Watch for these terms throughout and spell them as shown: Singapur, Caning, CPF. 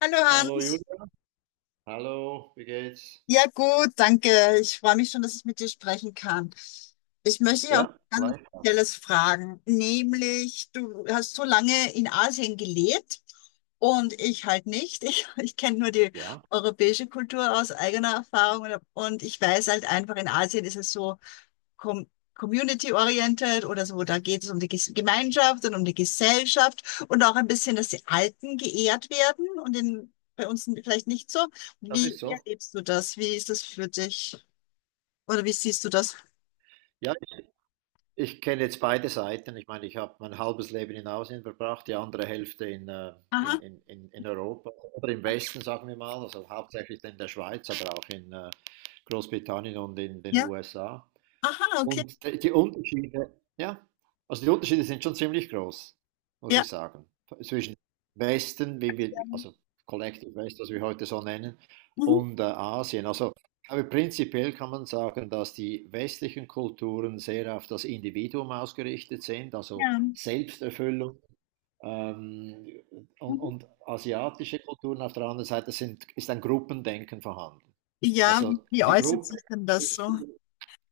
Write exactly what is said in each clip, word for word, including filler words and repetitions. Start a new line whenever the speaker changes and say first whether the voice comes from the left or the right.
left: Hallo
right: Hallo
left: Hans.
right: Julia, hallo, wie geht's?
left: Ja gut, danke. Ich freue mich schon, dass ich mit dir sprechen kann. Ich möchte dich auch
right: Ja,
left: ganz
right: gleich.
left: spezielles fragen, nämlich du hast so lange in Asien gelebt und ich halt nicht. Ich, ich kenne nur die
right: Ja,
left: europäische Kultur aus eigener Erfahrung und, und ich weiß halt einfach, in Asien ist es so, com community-oriented oder so, da geht es um die Gemeinschaft und um die Gesellschaft und auch ein bisschen, dass die Alten geehrt werden und in, bei uns vielleicht nicht so.
right: das
left: Wie,
right: ist
left: wie
right: so.
left: erlebst du das? Wie ist das für dich? Oder wie siehst du das?
right: Ja, ich, ich kenne jetzt beide Seiten. Ich meine, ich habe mein halbes Leben in Asien verbracht, die andere Hälfte in, äh, in,
left: Aha,
right: in, in in Europa oder im Westen, sagen wir mal. Also hauptsächlich in der Schweiz, aber auch in äh, Großbritannien und in den
left: ja.
right: U S A.
left: Aha, okay.
right: Und die die Unterschiede, ja, also die Unterschiede sind schon ziemlich groß, muss ich
left: Ja.
right: sagen. Zwischen Westen, wie wir,
left: Ja.
right: also Collective West, was wir heute so nennen,
left: Mhm.
right: und äh, Asien. Also, aber prinzipiell kann man sagen, dass die westlichen Kulturen sehr auf das Individuum ausgerichtet sind, also
left: Ja.
right: Selbsterfüllung. Ähm, und,
left: Mhm.
right: und asiatische Kulturen auf der anderen Seite sind, ist ein Gruppendenken vorhanden.
left: Ja, wie,
right: Also
left: wie
right: die
left: äußert
right: Gruppe,
left: sich denn das so?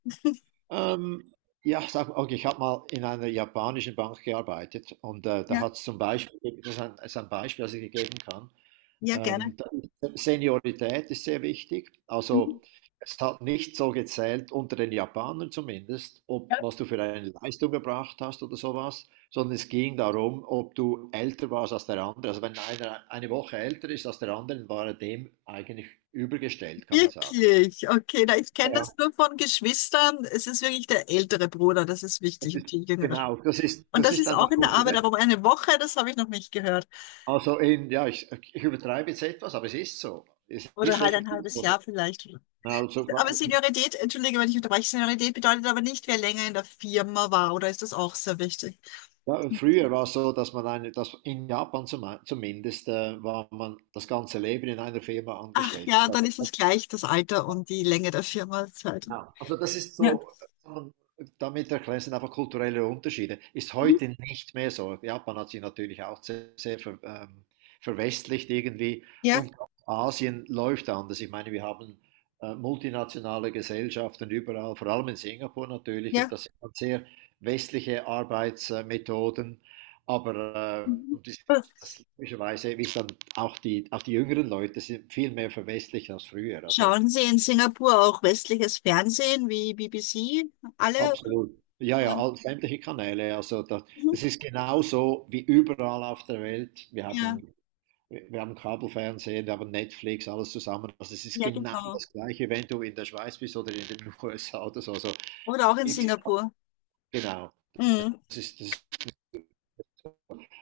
right: ähm, ja, sag, okay, ich habe mal in einer japanischen Bank gearbeitet und äh, da
left: Ja,
right: hat es zum Beispiel, das ist ein, das ist ein Beispiel, das ich dir geben kann,
left: ja, gerne.
right: ähm, da ist- Seniorität ist sehr wichtig.
left: Mhm.
right: Also es hat nicht so gezählt, unter den Japanern zumindest, ob was du für eine Leistung gebracht hast oder sowas, sondern es ging darum, ob du älter warst als der andere. Also wenn einer eine Woche älter ist als der andere, dann war er dem eigentlich übergestellt, kann man sagen.
left: Wirklich? Okay, na, ich kenne
right: Ja,
left: das nur von Geschwistern. Es ist wirklich der ältere Bruder, das ist
right: das
left: wichtig
right: ist,
left: und die jüngere.
right: genau, das ist,
left: Und
right: das
left: das
right: ist
left: ist
right: einfach
left: auch in der
right: gut.
left: Arbeit, aber um eine Woche, das habe ich noch nicht gehört.
right: Also in, ja, ich, ich übertreibe jetzt etwas, aber es ist so. Es
left: Oder
right: ist
left: halt ein
right: effektiv
left: halbes
right: so.
left: Jahr vielleicht.
right: Also,
left: Aber Seniorität, entschuldige, wenn ich unterbreche, Seniorität bedeutet aber nicht, wer länger in der Firma war, oder ist das auch sehr wichtig?
right: ja, früher war es so, dass man eine, dass in Japan zum, zumindest äh, war man das ganze Leben in einer Firma
left: Ach
right: angestellt. Das
left: ja, dann ist es
right: hat.
left: gleich das Alter und die Länge der Firmenzeit.
right: Genau. Also das ist
left: Ja,
right: so, ähm, damit erklären sind einfach kulturelle Unterschiede. Ist
left: mhm.
right: heute nicht mehr so. Japan hat sich natürlich auch sehr, sehr ver, ähm, verwestlicht irgendwie,
left: Ja,
right: und Asien läuft anders. Ich meine, wir haben äh, multinationale Gesellschaften überall, vor allem in Singapur natürlich, und
left: ja.
right: das sind dann sehr westliche Arbeitsmethoden, aber äh,
left: Mhm.
right: und das, das logischerweise, wie es dann auch die, auch die jüngeren Leute sind viel mehr verwestlicht als früher. Also
left: Schauen Sie in Singapur auch westliches Fernsehen wie B B C? Alle?
right: absolut. Ja, ja,
left: Ja,
right: all, sämtliche Kanäle. Also das,
left: mhm.
right: das ist genauso wie überall auf der Welt. Wir
left: Ja,
right: haben, wir haben Kabelfernsehen, wir haben Netflix, alles zusammen. Also es ist
left: ja,
right: genau
left: genau.
right: das Gleiche, wenn du in der Schweiz bist oder in den U S A oder so. Also
left: Oder auch in
right: gibt's
left: Singapur.
right: genau.
left: Mhm.
right: Das ist, das,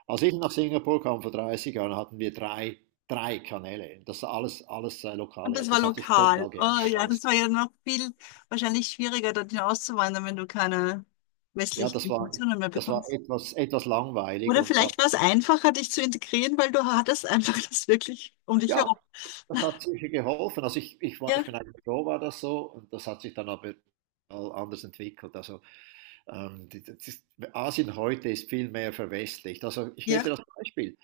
right: als ich nach Singapur kam vor dreißig Jahren, hatten wir drei, drei Kanäle. Das war alles, alles äh,
left: Und
right: lokale.
left: das war
right: Das hat sich total
left: lokal. Oh
right: geändert,
left: ja, das
right: alles.
left: war ja noch viel wahrscheinlich schwieriger, dorthin auszuwandern, wenn du keine
right: Ja,
left: westlichen
right: das war,
left: Informationen mehr
right: das war
left: bekommst.
right: etwas, etwas langweilig
left: Oder
right: und da,
left: vielleicht war es einfacher, dich zu integrieren, weil du hattest einfach das wirklich um dich
right: ja,
left: herum.
right: das hat sicher geholfen. Also ich, ich war,
left: Ja,
right: ich bin eigentlich froh, war das so. Und das hat sich dann aber all anders entwickelt. Also ähm, die- das ist, Asien heute ist viel mehr verwestlicht. Also ich gebe dir
left: ja,
right: das Beispiel.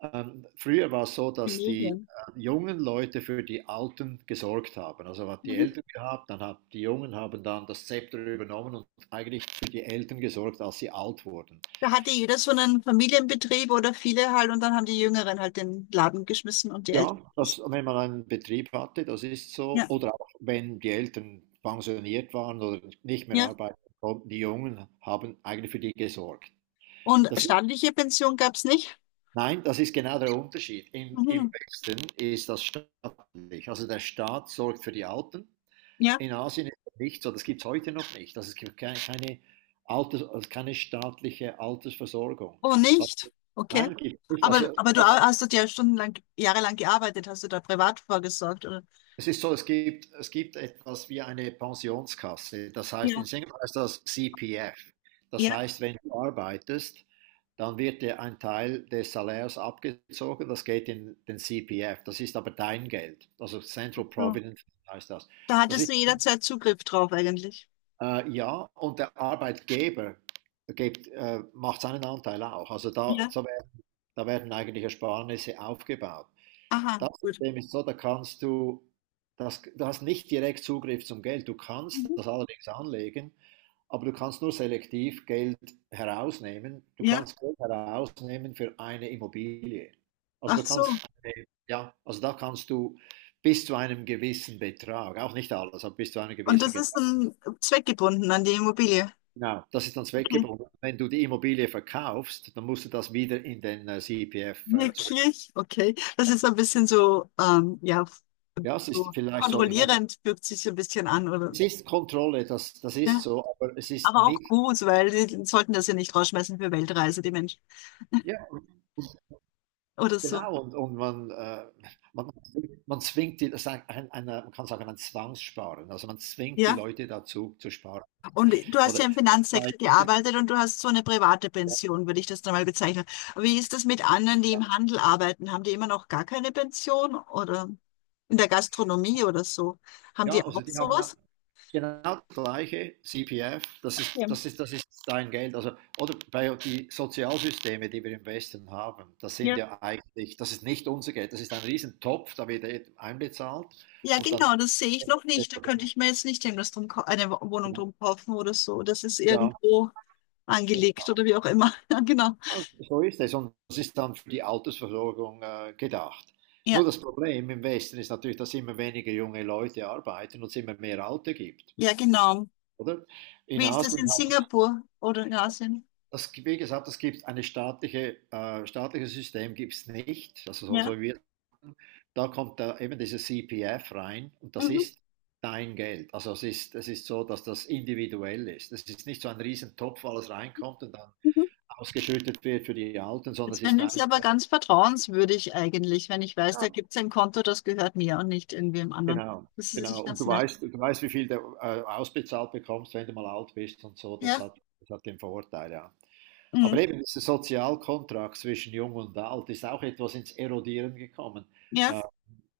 right: Ähm, früher war es so,
left: die
right: dass die
left: Medien.
right: äh, jungen Leute für die Alten gesorgt haben. Also hat die
left: Mhm.
right: Eltern gehabt, dann hat die Jungen haben dann das Zepter übernommen und eigentlich für die Eltern gesorgt, als sie alt wurden.
left: Da hatte jeder so einen Familienbetrieb oder viele halt und dann haben die Jüngeren halt den Laden geschmissen und die Älteren.
right: Ja, das, wenn man einen Betrieb hatte, das ist so.
left: Ja,
right: Oder auch wenn die Eltern pensioniert waren oder nicht mehr
left: ja.
right: arbeiten konnten, die Jungen haben eigentlich für die gesorgt.
left: Und
right: Das ist,
left: staatliche Pension gab es nicht?
right: nein, das ist genau der Unterschied. Im, Im
left: Mhm.
right: Westen ist das staatlich. Also der Staat sorgt für die Alten.
left: Ja,
right: In Asien ist das nicht so. Das gibt es heute noch nicht. Also es gibt keine, keine Alters-, also keine staatliche Altersversorgung.
left: oh
right: Was,
left: nicht. Okay.
right: nein, gibt es nicht.
left: Aber,
right: Also
left: aber du
right: das,
left: hast dort ja stundenlang, jahrelang gearbeitet, hast du da privat vorgesorgt, oder?
right: es ist so, es gibt, es gibt etwas wie eine Pensionskasse. Das heißt, in
left: Ja.
right: Singapur heißt das C P F. Das
left: Ja,
right: heißt, wenn du arbeitest, dann wird dir ein Teil des Salärs abgezogen. Das geht in den C P F. Das ist aber dein Geld. Also
left: ach
right: Central
left: so.
right: Provident heißt das.
left: Da
right: Das
left: hattest
right: ist,
left: du jederzeit Zugriff drauf eigentlich.
right: äh, ja, und der Arbeitgeber gibt, äh, macht seinen Anteil auch. Also da,
left: Ja.
right: so werden, da werden eigentlich Ersparnisse aufgebaut.
left: Aha,
right: Das
left: gut.
right: System ist so, da kannst du, das, du hast nicht direkt Zugriff zum Geld. Du kannst
left: Mhm.
right: das allerdings anlegen, aber du kannst nur selektiv Geld herausnehmen. Du
left: Ja,
right: kannst Geld herausnehmen für eine Immobilie. Also
left: ach
right: du
left: so.
right: kannst, ja, also da kannst du bis zu einem gewissen Betrag, auch nicht alles, aber bis zu einem
left: Und
right: gewissen
left: das ist
right: Betrag.
left: dann zweckgebunden an die Immobilie.
right: Genau, das ist dann
left: Okay.
right: zweckgebunden. Wenn du die Immobilie verkaufst, dann musst du das wieder in den äh, C P F äh, zurück.
left: Wirklich? Okay. Das ist so ein bisschen so, ähm, ja,
right: Ja, es
left: so
right: ist vielleicht so, ich weiß.
left: kontrollierend fühlt sich so ein bisschen an, oder?
right: Es ist Kontrolle, das das ist
left: Ja.
right: so, aber es ist
left: Aber auch
right: nicht.
left: gut, weil die sollten das ja nicht rausschmeißen für Weltreise, die Menschen.
right: Ja,
left: Oder so.
right: genau, und und man, äh, man man zwingt die, das ist ein ein einer man kann sagen, ein Zwangssparen. Also, man zwingt die
left: Ja.
right: Leute dazu zu sparen.
left: Und du hast ja
right: Oder
left: im
right: bei,
left: Finanzsektor gearbeitet und du hast so eine private Pension, würde ich das dann mal bezeichnen. Wie ist das mit anderen, die im Handel arbeiten? Haben die immer noch gar keine Pension oder in der Gastronomie oder so? Haben
right: ja,
left: die
right: also,
left: auch
right: die haben auch
left: sowas?
right: genau das gleiche C P F, das
left: Ja.
right: ist das ist das ist dein Geld. Also oder bei die Sozialsysteme, die wir im Westen haben, das sind
left: Ja.
right: ja eigentlich, das ist nicht unser Geld, das ist ein Riesentopf, da wird einbezahlt
left: Ja,
right: und dann,
left: genau, das sehe ich noch nicht. Da könnte ich mir jetzt nicht irgendwas drum, kau- eine Wo- Wohnung drum kaufen oder so. Das ist
right: ja.
left: irgendwo angelegt
right: Genau,
left: oder wie auch immer. Ja, genau.
right: ah, so ist es, und es ist dann für die Altersversorgung äh, gedacht. Nur
left: Ja,
right: das Problem im Westen ist natürlich, dass immer weniger junge Leute arbeiten und es immer mehr Alte gibt,
left: ja, genau.
right: oder? In
left: Wie ist das in
right: Asien hat
left: Singapur oder in Asien?
right: das, wie gesagt, es gibt eine staatliche, äh, staatliches System gibt es nicht, also so,
left: Ja.
right: so wie wir sagen. Da kommt da eben dieses C P F rein und das
left: Mhm.
right: ist dein Geld. Also es ist, es ist so, dass das individuell ist. Es ist nicht so ein Riesentopf, wo alles reinkommt und dann
left: Mhm.
right: ausgeschüttet wird für die Alten, sondern
left: Das
right: es ist
left: finde ich
right: dein.
left: aber ganz vertrauenswürdig eigentlich, wenn ich weiß,
right: Ja.
left: da gibt es ein Konto, das gehört mir und nicht irgendwem anderen.
right: Genau,
left: Das ist
right: genau.
left: nicht
right: Und
left: ganz
right: du
left: nett.
right: weißt, du weißt, wie viel du äh, ausbezahlt bekommst, wenn du mal alt bist und so. Das
left: Ja,
right: hat, das hat den Vorteil, ja. Aber
left: mhm.
right: eben dieser Sozialkontrakt zwischen Jung und Alt ist auch etwas ins Erodieren gekommen.
left: Ja.
right: Äh,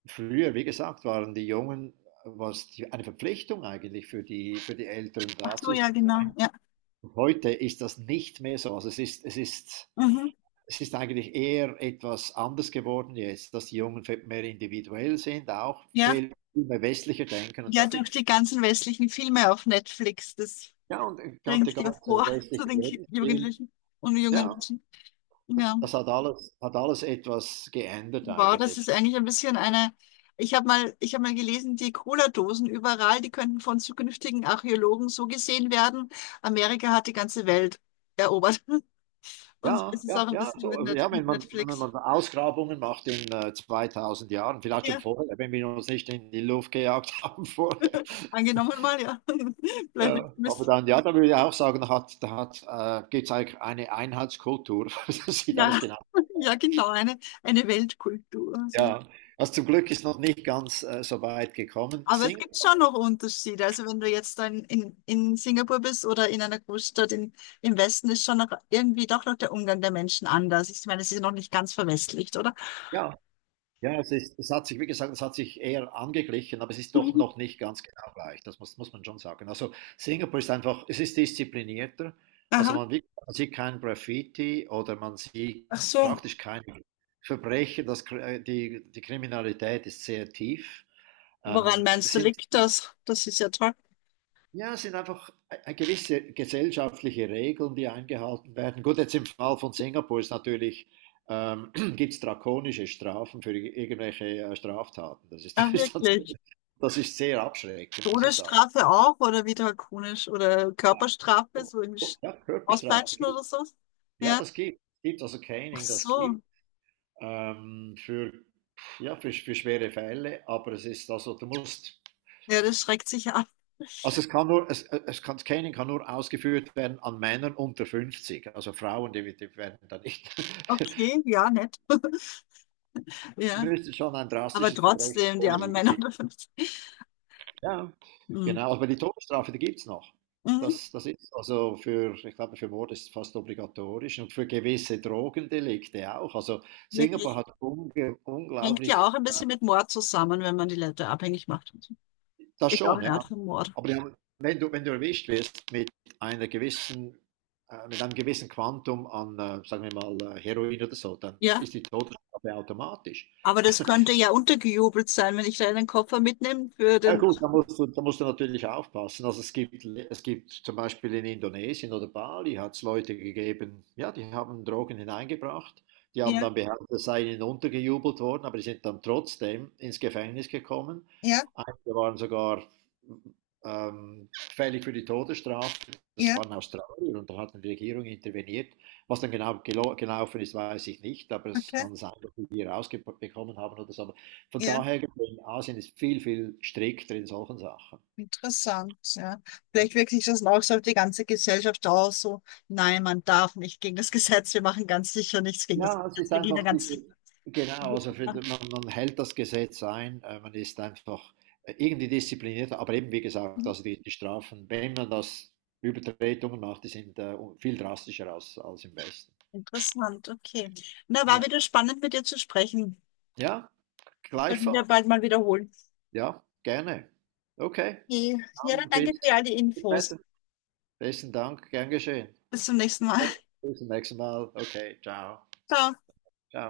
right: früher, wie gesagt, waren die Jungen, war es die, eine Verpflichtung eigentlich für die, für die Älteren
left: Ach
right: da
left: so,
right: zu
left: ja, genau.
right: sein.
left: Ja.
right: Und heute ist das nicht mehr so. Also es ist, es ist
left: Mhm.
right: es ist eigentlich eher etwas anders geworden jetzt, dass die Jungen mehr individuell sind, auch
left: Ja.
right: viel mehr westlicher denken. Und
left: Ja,
right: da
left: durch
right: gibt es,
left: die ganzen westlichen Filme auf Netflix, das
right: ja, und der ganze
left: bringt ja vor zu
right: westliche
left: den Ki-
right: Lebensstil,
left: Jugendlichen und jungen
right: ja,
left: Menschen. Ja.
right: das hat alles, hat alles etwas geändert
left: Wow, das ist
right: eigentlich.
left: eigentlich ein bisschen eine. Ich habe mal, ich habe mal gelesen, die Cola-Dosen überall, die könnten von zukünftigen Archäologen so gesehen werden. Amerika hat die ganze Welt erobert. Und
right: Ja,
left: es ist
right: ja,
left: auch ein
right: ja,
left: bisschen mit,
right: so,
left: Net
right: ja wenn,
left: mit
right: man, wenn
left: Netflix.
right: man Ausgrabungen macht in äh, zweitausend Jahren, vielleicht schon
left: Ja,
right: vorher, wenn wir uns nicht in die Luft gejagt haben vorher.
left: angenommen mal, ja.
right: Äh,
left: Bleiben
right: aber
left: müssen.
right: dann, ja, da würde ich auch sagen, da hat, da hat, äh, gibt es eigentlich eine Einheitskultur. Das sieht alles
left: Ja,
right: genau.
left: ja, genau, eine, eine Weltkultur. Also.
right: Ja, was zum Glück ist noch nicht ganz äh, so weit gekommen.
left: Aber es
right: Singen,
left: gibt schon noch Unterschiede. Also wenn du jetzt dann in, in Singapur bist oder in einer Großstadt in, im Westen, ist schon noch irgendwie doch noch der Umgang der Menschen anders. Ich meine, es ist ja noch nicht ganz verwestlicht, oder?
right: ja, ja, es ist, es hat sich, wie gesagt, es hat sich eher angeglichen, aber es ist doch
left: Mhm.
right: noch nicht ganz genau gleich. Das muss, muss man schon sagen. Also Singapur ist einfach, es ist disziplinierter. Also
left: Aha.
right: man, wie- man sieht kein Graffiti oder man sieht
left: Ach so.
right: praktisch keine Verbrechen. Das, Kr- äh, die, die Kriminalität ist sehr tief.
left: Woran
right: Ähm,
left: meinst du,
right: sind
left: liegt das? Das ist ja toll.
right: Ja, es sind einfach äh, gewisse gesellschaftliche Regeln, die eingehalten werden. Gut, jetzt im Fall von Singapur ist natürlich, ähm, gibt es drakonische Strafen für irgendwelche äh, Straftaten. Das ist,
left: Ach,
right: das ist, dann so-
left: wirklich.
right: das ist sehr abschreckend, muss ich sagen.
left: Todesstrafe auch oder wie drakonisch oder Körperstrafe, so irgendwie Sch-
right: Ja, Körperstrafe
left: auspeitschen oder
right: gibt.
left: so.
right: Ja,
left: Ja,
right: das gibt. Gibt also
left: ach
right: Caning, das gibt.
left: so.
right: Ähm, für, ja, für, für schwere Fälle, aber es ist also, du musst.
left: Ja, das schreckt sich ab.
right: Also es kann nur, es, es kann, Caning kann nur ausgeführt werden an Männern unter fünfzig. Also Frauen, die, die werden da nicht.
left: Okay, ja, nett. Ja,
right: Müsste schon ein
left: aber
right: drastisches Verbrechen
left: trotzdem, die armen
right: vorliegen.
left: Männer dürfen das.
right: Ja,
left: Mhm.
right: genau. Aber die Todesstrafe, die gibt es noch.
left: Mhm.
right: Das, das ist also für, ich glaube, für Mord ist es fast obligatorisch und für gewisse Drogendelikte auch. Also Singapur
left: Wirklich.
right: hat unge-
left: Hängt ja
right: unglaublich,
left: auch ein bisschen mit Mord zusammen, wenn man die Leute abhängig macht. Und so.
right: das
left: Ist auch
right: schon,
left: eine
right: ja.
left: Art von Mord.
right: Aber die haben, wenn du, wenn du erwischt wirst mit einer gewissen, äh, mit einem gewissen Quantum an, äh, sagen wir mal, äh, Heroin oder so, dann
left: Ja,
right: ist die Todesstrafe automatisch.
left: aber das könnte ja untergejubelt sein, wenn ich da einen Koffer mitnehme für
right: Ja
left: den.
right: gut, da musst du, da musst du natürlich aufpassen. Also es gibt, es gibt zum Beispiel in Indonesien oder Bali hat es Leute gegeben, ja, die haben Drogen hineingebracht, die haben
left: Ja,
right: dann behauptet, es sei ihnen untergejubelt worden, aber die sind dann trotzdem ins Gefängnis gekommen.
left: ja,
right: Einige waren sogar ähm, fällig für die Todesstrafe. Das
left: ja,
right: waren Australier und da hat die Regierung interveniert. Was dann genau gelo- gelaufen ist, weiß ich nicht, aber es
left: okay.
right: kann sein, dass sie die rausbekommen haben oder so. Von
left: Ja.
right: daher gesehen, Asien ist viel, viel strikter in solchen Sachen.
left: Interessant, ja. Vielleicht wirkt sich das dann auch so auf die ganze Gesellschaft aus, so, nein, man darf nicht gegen das Gesetz, wir machen ganz sicher nichts gegen das
right: Ja, es
left: Gesetz,
right: ist
left: wir gehen da
right: einfach
left: ganz
right: diese,
left: sicher.
right: genau, also für, man, man hält das Gesetz ein, äh, man ist einfach äh, irgendwie disziplinierter, aber eben wie gesagt,
left: Hm,
right: also die, die Strafen, wenn man das Übertretungen macht, die sind äh, viel drastischer als, als im Westen.
left: interessant, okay. Na, war
right: Ja,
left: wieder spannend mit dir zu sprechen.
right: ja,
left: Sollten wir
right: gleichfalls.
left: bald mal wiederholen.
right: Ja, gerne. Okay,
left: Okay. Ja, dann
right: dann
left: danke für
right: bis
left: all die Infos.
right: später. Besten Dank, gern geschehen.
left: Bis zum nächsten Mal.
right: Okay. Bis zum nächsten Mal. Okay, ciao.
left: Ciao.
right: Ciao.